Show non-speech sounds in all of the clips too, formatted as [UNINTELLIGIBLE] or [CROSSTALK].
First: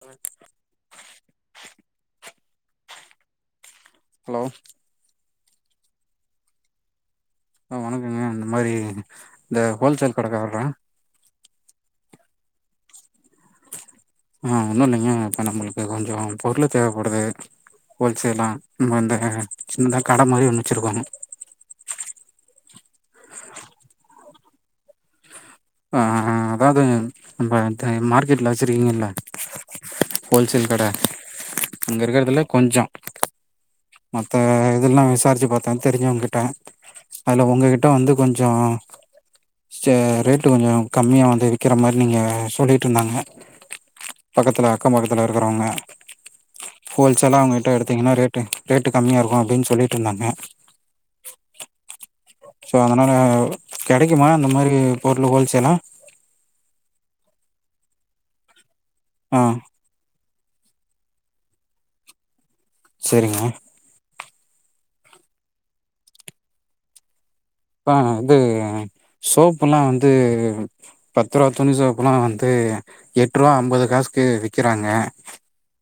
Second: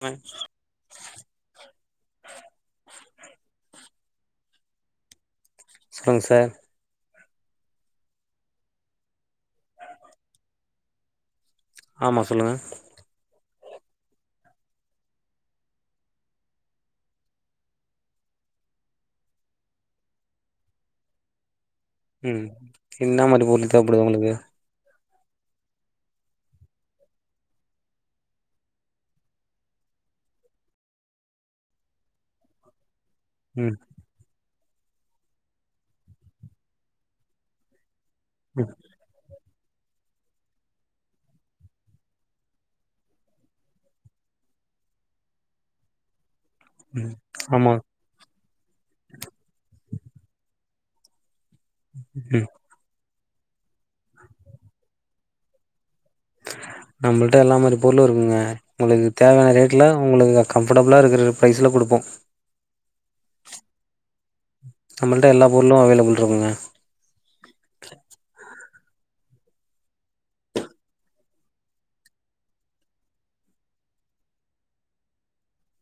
ம். ஓ சொல்லுங்க சார். வணக்கங்க இந்த மாதிரி இந்த ஹோல்சேல் கடக்காரறா. ஆமா சொல்லுங்க. ஆஹ ஒன்னும் இல்லைங்க இப்ப நம்மளுக்கு கொஞ்சம் பொருள் தேவைப்படுது ஹோல்சேலா நம்ம வந்து சின்னதா கட மாதிரி ஒண்ண வச்சிருக்கோம். உம் என்ன மாறு பொருள் தேவப்படுதும் உங்களுக்கு. அஹ் அதாவது நம்ம மார்க்கெட்ல வெச்சிருக்கீங்கல்ல ஹோல்சேல் கட இங்க இருக்குறதுலயே கொஞ்சம். ம் மற்ற இதெல்லாம் விசாரிச்சு பாத்தேன் தெரிஞ்சவங்க கிட்டே அதில உங்ககிட்ட. கிட்ட வந்து கொஞ்சோம். ம் ச ரேட்டு கொஞ்சம் கம்மியா வந்து விக்கிற மாதிரி நீங்க சொல்லிட்டு இருந்தாங்க பக்கத்துல அக்கம் பக்கத்துல இருக்கிறவங்க. ம் ஹோல்சேல்லா அவங்ககிட்ட ஆமா எடுத்தீங்கன்னா ரேட். டே. ரேட்டு கம்மியா இருக்கும். அப்படின்னு சொல்லிட்டு இருந்தாங்க. [UNINTELLIGIBLE] னால கெடைக்குமா இந்தந்த மாதிரி பொருள் ஹோல்சேல்லாம். நம்மள்ட எல்ல மாதிரி பொருளும் இருக்குங்க உங்களுக்கு ஆ தேவையான ரேட்ல உங்களுக்கு. கம்ஃபர்டபுளாக இருக்கிற ப்ரைஸில கொடுப்போம். செரிங்க. நம்மள்ட எல்லா பொருளும் அவைலபுள் இருக்குங்க. எப்பா வந்து சோப் எல்லா வந்து பத்து ரூபா துணி சோப் எல்லா வந்து எட்டு ரூபா அம்பது காசுக்கு விக்றாங்க.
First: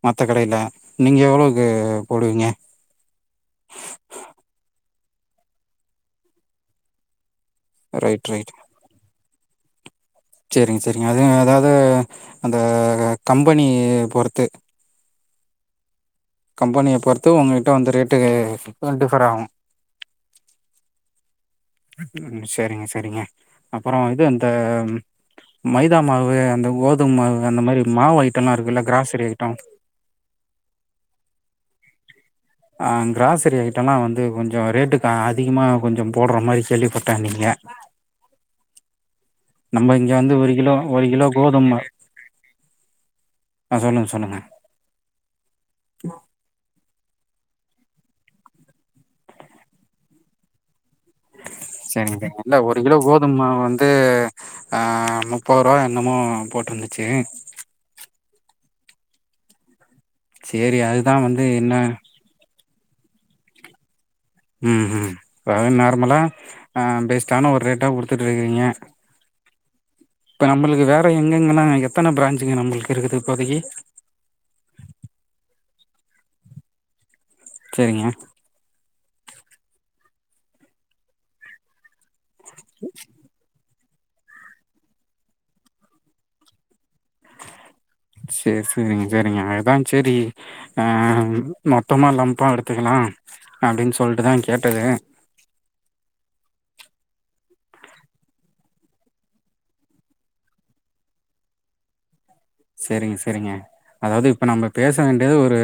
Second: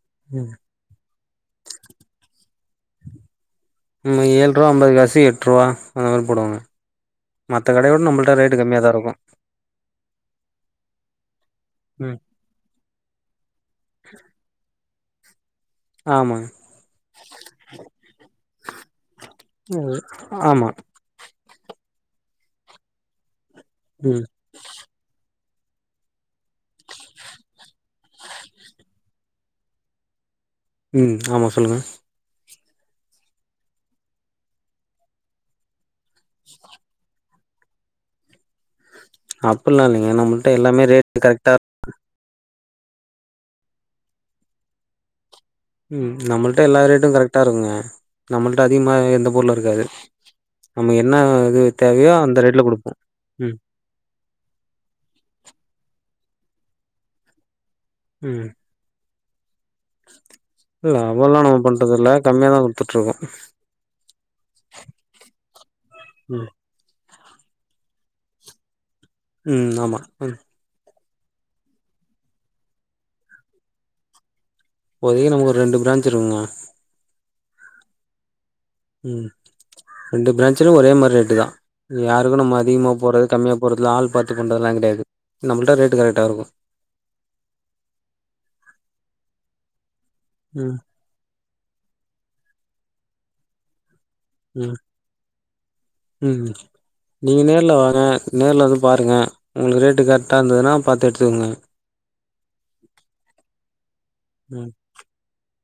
மத்த ம் கடைல, நீங்க எவ்வளவுக்கு போடுவீங்க நம்ம ஏழு ரூவா அம்பது காசு, எட்டு ரூவா அந்த மாரி போடுவாங்க. மத்த கடைய விட ரைட் நம்மள்ட ரேட்டு கம்மியா தா இருக்கும். செரிங்க செரிங்க அது ஏதாவ் அது ம் அந்த கம்பனி பொறுத்து ஆமாங்க கம்பெனிய பொறுத்து ஒங்ககிட்ட வந்து ரேட்டு டிஃபர் ஆவு ம் ஆமா உம் சேரிங்க சேரிங்க அப்பறோ ம் இது அந்த மைதா மாவு, அந்த கோதும மாவு அந்த மாரி மாவு ஐட்டொல்லா இருக்குல்ல, க்ராசரி ஐட்டொ உம் ஆமா சொல்லுங்க ஆஹ் க்ராசரி ஐட்டொல்லா வந்து கொஞ்சொ ரேட்டுக்கு அதிகமா கொஞ்சொ போட்ற மாரி கேள்விப்பட்டன்னீங்க. அப்புல்லா இல்லைங்க நம்மள்ட்ட எல்லாமே ஒரு ரேட்டு கிலோ கரெக்ட்டா கோதும ஆ சொல்லுங்க சொல்லுங்க ம் நம்மள்ட்ட எல்லா ரேட்டு கரெக் க்ட்டா இருக்குங்க நம்மள்ட்ட அதிகமா எந்த பொருளு இருக்காது நம்ம என்ன இது தேவையோ சரிங்க அந்த நல்லா ரேட்ல ஒரு குடுப்போ கிலோ கோதும மாவு ம் வந்து ஆஹ் முப்பருவா என்னமோ ஆஹ் போட்ருந்துச்சி உம் சேரி அதுதா லாபொல்லா வந்து நம்ம என்ன பண்றதில்ல கம்மியா தா குடு துட்ருக்கோ ம் ம் இப்ப நார்மலா ம் ஆஹ் பெஸ் கான ஒரு ரேட்டா குடுத்துட்ருக்கீங்க உம் ஆமா உம் ப்ப எங்கெங்கன்னா எத்தன பிரான்ச்சுங்க நம்ப்ளுக்கு இருக்குது இப்போதைக்கி போதக்கி நமக்கு ஒரு ரெண்டு பிரான்ச் இருக்குங்க. செரிங்க உம் ரெண்டு பிரான்ச்ல ஒரே மாரி ரேட்டு தா யா துக்கு நம்ம அதிகமா போர்றது, கம்மியா போர்றதுலா ஆள் பாத்து பண்றதெல்லா கெடையாது. நம்ளுட்ட ரேட்டு் கரெக்ட்டா இருக்கு சேர் சேரிங்க சேரிங்க அதா சேரி ம் ஆஹ் மொத்தமா லம்ப்பா எடுத்துக்கலா அப்டின் சொ உம் உம் நீங்க நேர் ல வாங்க நேர்ல வந்து பாருங்க உங்ளுக் ரேட்டு கரெக்ட்டா இருந்ததுன்னா பாத்து எடுத்துங்க. சேரிங்க சேரிங்க அதாவ்து இப்ப நம்ம ம் பேச வேண்டியது ஒரு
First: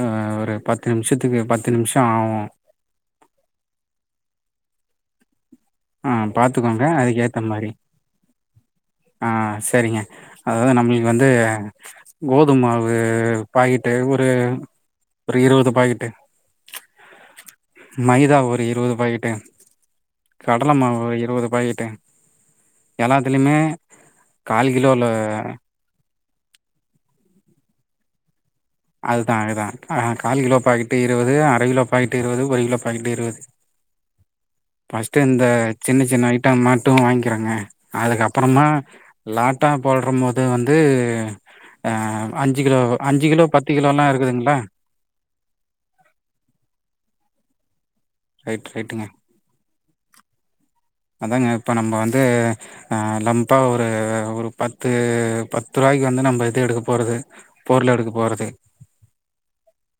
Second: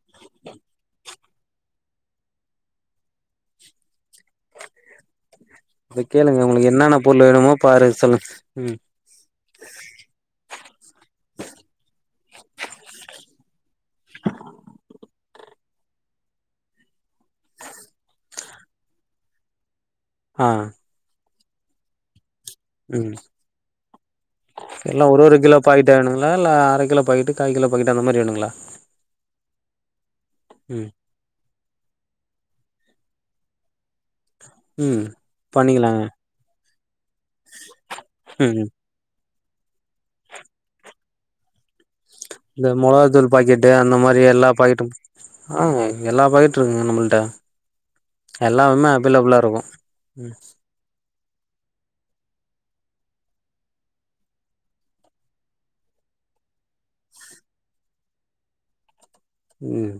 ஆ ஒரு பத்து நிமிஷத்துக்கு பத்து நிமிஷொ ஆவு அத ஆ கேளுங்க உங்களுக்கு பாத்துக்கோங்க என்னென்ன பொருள் அதுக்கேத்த வேணுமோ மாரி பாரு சொல்லுங்க ம் ஆ சரிங்க அதாவ்து நம்மளுக்கு வந்து கோதுமாவு பாக்கிட்டு ஒரு ஒரு இருவது பாக்கிட்டு மைதா வ இருவது பாக்கிட்டு ஆ கடல மாவு இருவதுப் பாக்கிட்டு ம் எல்லாத்துலயுமே கால் கிலோல எல்லா ஒரு ஒரு கிலோ பாக்கெட் இல்ல வேணுங்களா லா அர கிலோ பாகிட்டு கால் கிலோ பாகிட்டு அந்த மாரி வேணுங்ளா அதுதா அதுதா அ கால் கிலோ ம் பாக்கிட்டு இருவது, அர கிலோ பாக்கிட்டு, இருவது ஒரு கிலோ பாக்கிட்டு இருவது. [INAUDIBLE] ம் பஸ்ட்டு அந்த சின்ன பண்ணிக்கலாங்க சின்ன ஐட்டம் மட்டூ வாங்கிக்கிறேங்க ம் அதுக்கப்புறந்தா ம் லாட்டா போடுறோம்போது வந்து ஆ அஞ்சு இந்த கிலோ அஞ்சு மொளகாதூள் கிலோ பாக்கிட்டு பத்து சொன்ன கிலோலா மாரியே எல்லா இருக்குதுங்களா பாகிட்டும் ஆ எல்லா பாகிட்டூ இருக்குங்க நம்மள்ட ரைட் எல்லாமுமே ரைட்டுங்க அவைலபிளா இருக்கூ ம் அதாங்க இப்ப நம்ம வந்து ஆ லம்ப்பா ஒரு ஒரு பத்து பத்து ரூவாய்க்கு வந்து நம்ம இது எடுக்க போறது பொருளெடுக்க போறது உம்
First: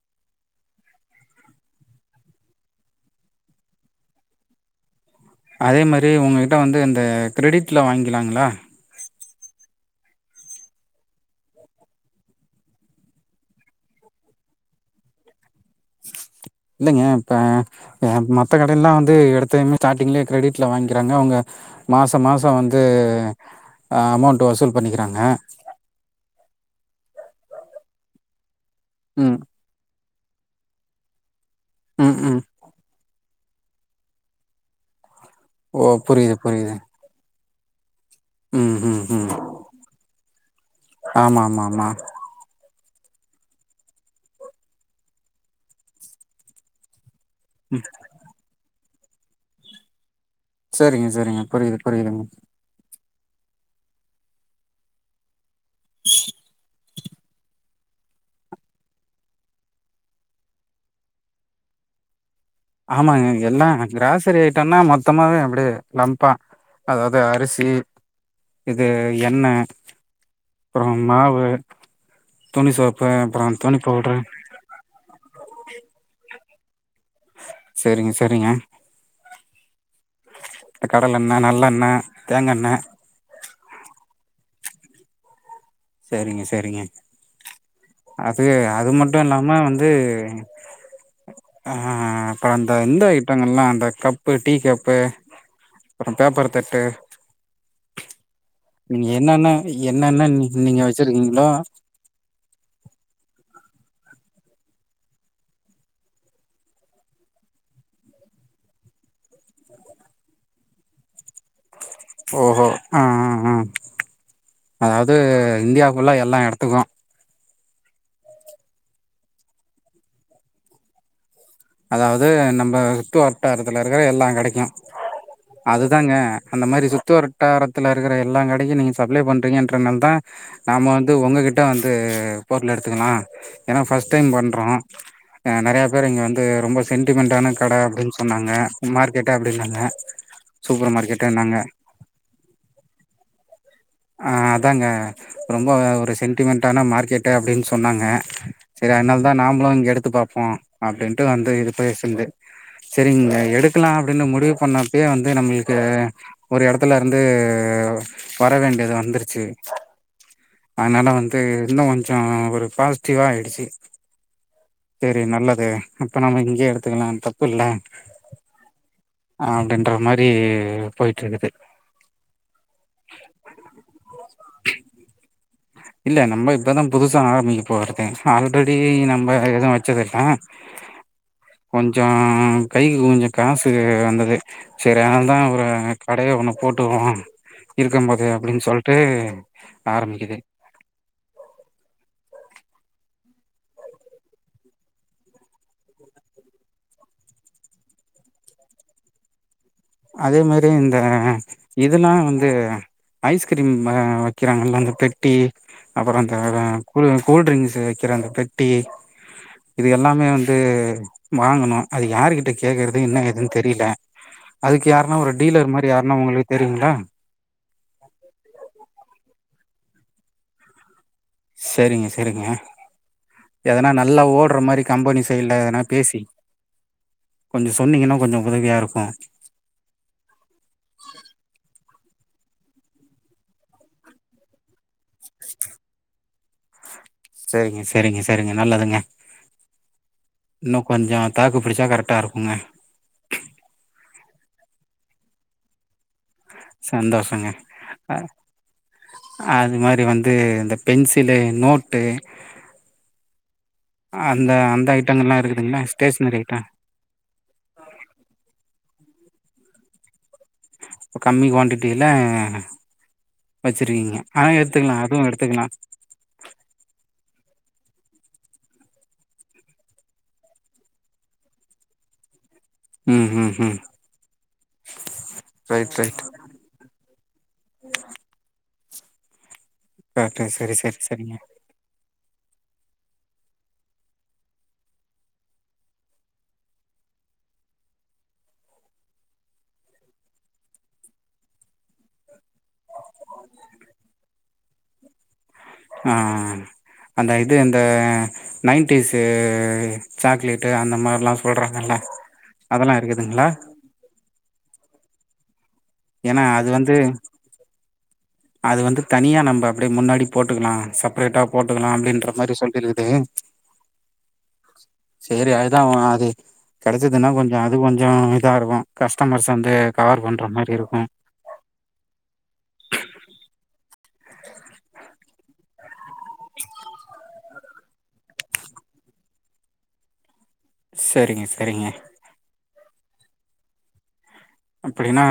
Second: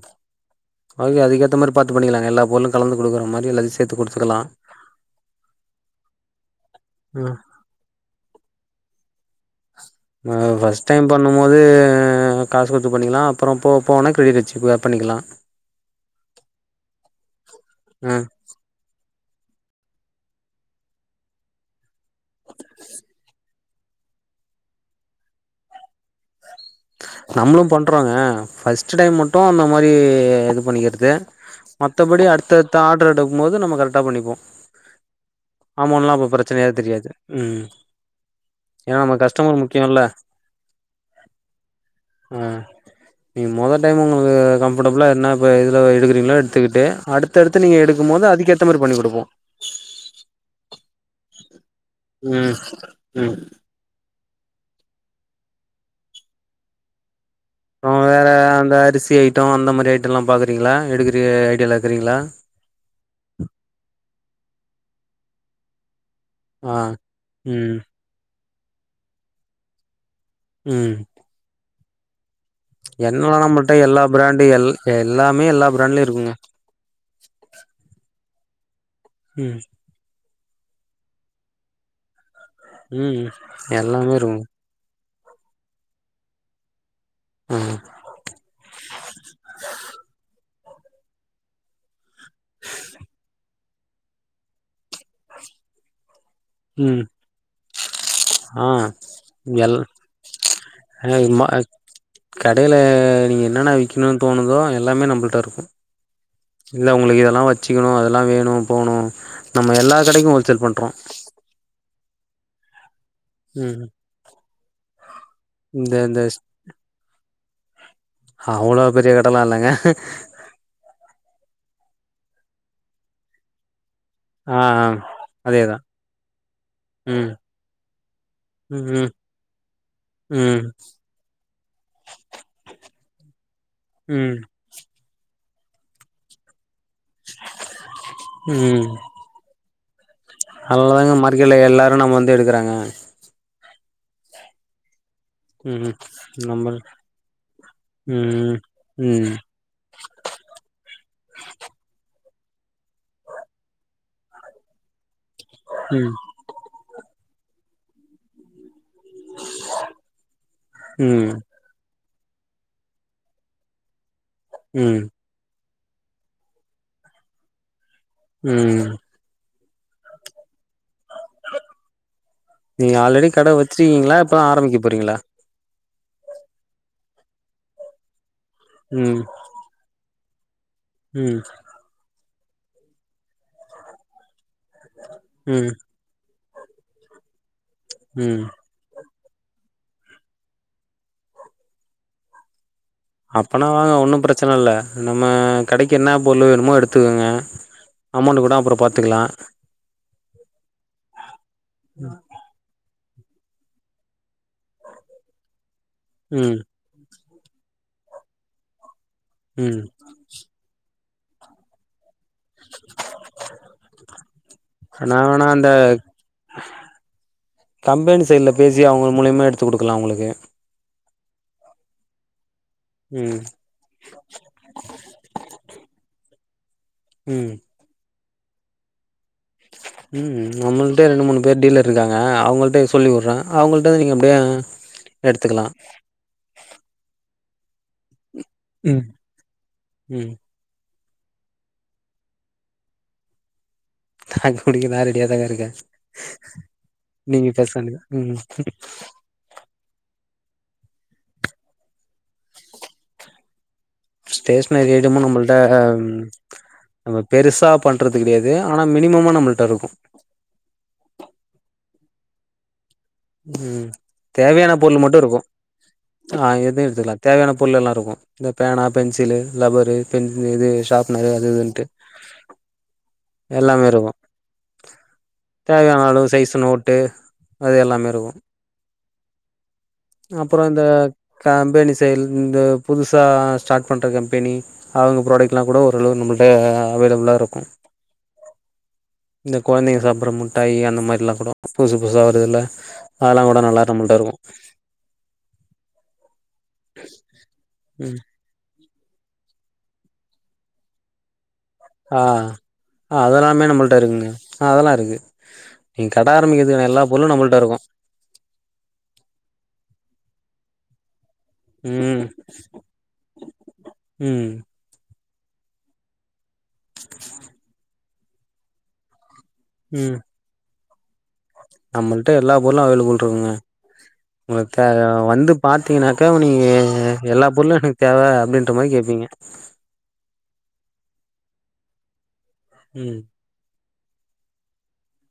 ஓகே அதுக்கேத்த மாரி பாத்து பண்ணிக்கலாங்க எல்லா பொருளும் கலந்து குடுக்குற மாதிரி எல்லாத்தையூ சேத்து குடுத்துக்கலா அதே மாரி உங்ககிட்ட வந்து அந்த க்ரெடிட்ல வாங்கிக்லாங்களா ஆ ஃபஸ்ட் டைம் பண்ணும்போது காசு குடுத்து பண்ணிக்லா அப்றோ போவ்போவேணா க்ரெடிட் வச்சு பண்ணிக்லா இல்லைங்க இப்ப ஆ அ மத்த கடைல்லா டு எடுத்தத்மே ஸ்டாட்டிங்லயே க்ரெடிட்ல வாங்கிக்கிறாங்க அவங்க மாசோ மாசோ வந்து ஆ அமௌண்ட்ட வசூல் பண்ணிக்றேங்க நம்ளூ பண்றோங்க ஃபஸ்ட் ஸ்டடே ம் மட்டூ இந்த மாரி ஏ இது பண்ணிக்கிறது ம் மத்தபடி ம் அடுத்தத்த ஆட்ர டௌ மோது நம்ம கரெக்டா பண்ணிப்போ ஓ அமௌன்ட்லா அப்ப புரியுது ப்ரச்சனையா புரியுது தெரியாது ம் ஏனா ம் நம ம் கஸ்டமர் முக்கியோல்ல ஆமாமா நீ மொத டைம் உங்களுக்கு கம்ஃபர்டபிளா என்ன இப்ப இதுல எடுக்றீங்களோ எடுத்துக்குட்டு அடுத் தடுத்து நீங்க ம் எடுக்கும் போது அதிகத் [UNINTELLIGIBLE] பண்ணி குடுப்போ சரிங்க சரிங்க புரியிது உம் ம் அப்றோ வேற அந்த அரிசி ஐட்டோ அந்த மாரி ஐட்டோலா பாக்குறீங்களா எடுக்கிற ஐடியால இருக்கிறீங்களா ஆமாங்க இங்க எல்லா கிராசரி ஐட்டம்னா மொத்தமாவே அப்டி லம்ப் ப்பா ஆ அதாவது அரிசி ம் இது எண்ண அப்புறோ மாவு துணி ம்ச் சோப்பு எண்ணெல்லா அப்றோ நமட்ட துணி எல்லா பவுட்ரு பிராண்டு் எல் எல்லாமே எல்லா பிராண்ட்லயு இருக்குங்க சரிங்க சரிங்க உம் இந்த கடலண்ண நல்லண்ண உம் எல்லாமே இருக்கு சரிங்க சரிங்க ம் அது அது மட்டு இல்லாம வந்து ஆ அப்பறோ அந்த எந்த ஐட்டங்கள்லா அ கப்பு டீ கப்பு அப்றோ பேப்பரு தட்டு ம் ஆ நீங்க என்னென்ன எல் என்னென்ன நீங்க வச்சிருக்கீங்களோ [UNINTELLIGIBLE] கடையி நீங்க என்னென்ன விக் கினு தோணுதோ எல்லாமே நம்மள்ட்ட இருக்கு இல்ல உங்களுக்கு இதெல்லாம் வச்சுக்கணு அதெல்லா வேணு போணு நம்ம எல்லா கடைக்கு ஹோல்சேல் பண்றோ ஓஹோ ஆ ஆ ஆ ம் அதாவது இந்தியாக்குள்ள எல்லா இடத்துக்கு அவ்வளோ பெரிய கடலா இல்லங்க அதாவது நம்ம சுட்டு வட்டாரத்துல இருக்கி எல்லா ஆ கடைக்கு ஆ அதேதா அதுதாங்க அந்த மாரி சுத்து ம் வர்ட்டாரத்துல இருக்கிற எல்லாங் கடைக்கு நீங்க ம் சப்ளை பண்றீங்கன்றனால தா ம் நாம வந்து உங்ககிட்ட வந்து பொருள எடுத்துக்கலா என பஸ்ட் ம் டைம் ம் பண்றோ ஆ நெறைய பேர் இங்க வந் து ரொம்ப ஸ் சென்டிமெண்ட்டான கட அப்டின்னு சொன்னாங்க மார்க்கெட்டா அப்டின்னாங்க ம்ச் அதனால சூப்பர் தாங்க மார்க்கெட்ல மார்க்கெட்டுன்னாங்க எல்லாரூ நம்ம வந்து எடுக்கறாங்க ஆ அதாங்க ரொம்போ ம் ம் ஒரு நம்ம சென்டிமெண்ட்டான மார்க்கெட்டு அப்டின்னு சொன்னாங்க ம் செரி அதனால தா ம் நாம்ளூ இங்கெடுத்து பாப்போ அப்டின்ட்டு வந்து இது பேசுன்து செரிங்க எடுக்கலா அப்டின்னு முடிவு பண்ணப்பயோ வந் து நம்ளுக்கு ம் ஒரு எடத்துலருந் து வர வேண்டியத் து வந்துருச்சு அதனால ம் வந்து இன்னு கொஞ் சோ ஒரு பாசிட்டிவா ஆயிடுச்சி ம் செரி நல்லது அப்ப நம்ம இங்கயே எடுத்துக்கலா தப்பில்ல ம் ஆ அப்டின்ற மாரி போயிட்டு இருக்குது நீங்க ஆல்ரெடி கட வச்சி ஈங்ளா இப்பதா ஆரம்பிக்க போறீங்ளா இல்ல நம்ம இப்பதா புதுசா ஆரம்பிக்க போறதே நா ஆல்ரெடி ம் நம்ம எதும் வச்சது ஆ ம் கொஞ்சோ உம் கைக்கு கொஞ்சோ காசு வே வந்தது செரி அதனாலதா ஒரு ம் கடைய ஒன்னுப் போட்டுக்குவோ இருக்கும் போதே ம் அப்டின்னு சொல்லிட்டு ஆரம்பிக்கிது அப்பனா வாங்க ஒன்னு ப்ரச்சன இல்ல நம்ம கடைக்கு என்ன பொர்ளு வேணுமோ எடுத்துக்கோங்க அமௌண்ட் கூட அப்றோ பாத்துக்கலா அதே மாரி இந்த இதுலா வந்து ஐஸ்கிரீம் ஆ வெக்கிறாங்கல்ல அந்த பெட்டி அப்றோ அந்த ம் [UNINTELLIGIBLE] கூல் ட்ரிங்க்ஸு வெக்கிற அந்த பெட்டி ம் இது எல்லாமே வந்து வாங்கனு அது யாருகிட்ட கேக்குறது என்ன எதுன் தெரில நா வேனா அந்தக் தெரியுங்களா கம்பெனி சைட்ல பேசி அவங்க மூலியமா எடுத் து குடுக்கலா உங்களுக்கு செரிங்க செரிங்க ம் எதனா நல்லா ஓடுற மாரி கம்பெனி சைடுல எதனா பேசி ம் கொஞ்சோ சொன்னீங்கன்னா கொஞ்சோ உதவியாக இருக்கும் உம் நம்மிட்ட ரெண்டு மூணு பேர் டீலர் இருக்காங்க அவங்கள்ட்ட சொல்லி விடுற அவங்கள்ட நீங்க அப்டியே எடுத்துக்கலா செரிங்க ச சரிங்க சரிங்க நல்லதுங்கொ ம் நோ கொஞ்ஜோ தாக்கு பிடிச்சா கரெக்டா இருக்குங்க தா குடிக்க நா ரெடியா தாங்க இருக்க சந்தோஷங்க அ ம் அது மாரி வந் ஏ இந்த பென்சிலு நோட்டு அந்த அந்த ஸ்டேஷனரி ஐட்டம்லா ஐட்டங்கள்லா நம்மளிட்ட இருக்குதுங்களா ஸ்டேஷ்னரி ஐட்டோ நம்ம பெருசா பண்றது கிடையாது ஆனா மினிமமா நம்ம [UNINTELLIGIBLE] இப்ப கம்மி குவான்டிட்டில உம் வச்சிருக்கீங்க ஆனா தேவையான எடுத்துக்கலா பொருள் மட்டு அதுவு இருக்கு எடுத்துக்கலா ஆஹ் எதுவு எடுத்துக்கல தேவையான புல்லெல்லா இருக்கு இந்த பேனா பென்சிலு ரப்பரு பென் இது ஷாரப்னரு அது இதுன்ட்டு ம் ம் ம் எல்லாமே இருக்கு ரைட் தேவையான ரைட் அளவு சைஸ் நோட்டு அது எல்லாமே கரெக்ட்டு அப்புற சரி இந்த சரி சரிங்க கம்பேணிசைல் இந்த புதுசா ஸ்டார்ட் பண்ணுற கம்பெனி அவங்க ப்ராடக்ட்லா கூட ஓரளவு நம்மளிட்ட அவைலபிளா இருக்கு இந்த குழந்தைங்க சாப்பர முட்டாய் அந்த மாதிரிலா கூட புதுசு புதுசா வருதில்ல அதெல்லா கூட நல்லா நம்மளிட்ட இருக்கு மா அந்த இது அந்த ம் நைன்த் செரி சாக்லெட்டு அந்த மாரிலெல்லா சுத்தி ஆஹ் அதெல்லாமே நம்மளிட்ட இருக்குங்க அதெல்லா இருக்கு நீங்க கட ஏன்னா அது ஆரம்பிக்கிறதுக்கான வந்து எல்லா பொருளும் நம்மள்ட்ட இருக்கும் அது வந்து தனியா நம்ம அப்டியே முன்னாடி போட்டுக்கலா சப் அப்ரேட்டா போட்டுக்கலா ம் அப்டின்ற மாரி சொல்லியிருக்குது ம் சேரி அதுதா அது கிடைச்சதுன்னா கொஞ்ஜோ அது கொஞ்ஜோ [UNINTELLIGIBLE] கஷ் [UNINTELLIGIBLE] கவர் பண்ற மாரி இருக்கு ம் நம்மளிட்ட எல்லா பொருளு அவைலபுள்ல இருக்குங்க உங்களுக்காக வந்து பாத் பாத்தீங்கனாக்கா உனி எல்லா பொருளு எனக்கு தேவை அப்டின்ற மாரி கேட்பீங்க செரிங்க செரிங்க உம் அப்டின்னா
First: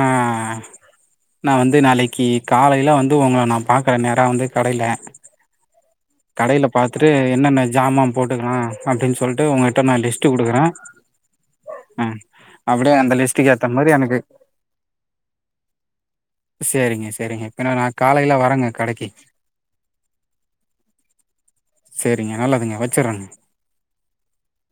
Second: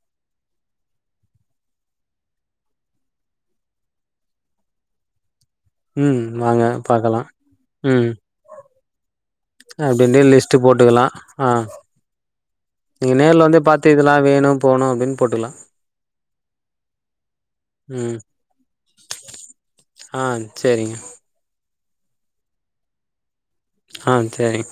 நா வந்து நாளைக்கி காலையில வந்து உங்களை நா பாக்குற நேரோ வந்து கடையில ம் வாங்க கடையில பாத்துட்டு பாக்கலா என்னென்ன ஜாமான் போட்டுக்கலா அப்படின் சொல் அப்டிண்டு லிஸ்ட் போட்டுக்கலா ஆஹ் ஆ அப்டியே நீங்க அந்த நேர்ல லிஸ்ட்டுக்கு வந்து ஏத்த மாரி பாத்து இதெல்லா எனக்கு வேணும் போணும் அப்படின்னு போட்டுக்கலா சேரிங்க சேரிங்க பின்ன நா உஹம் காலையில வரேங்க கடைக்கு ஆஹ் செரிங்க செரிங்க நல்லதுங்க வச்சறேங்க ஆஹ் செரி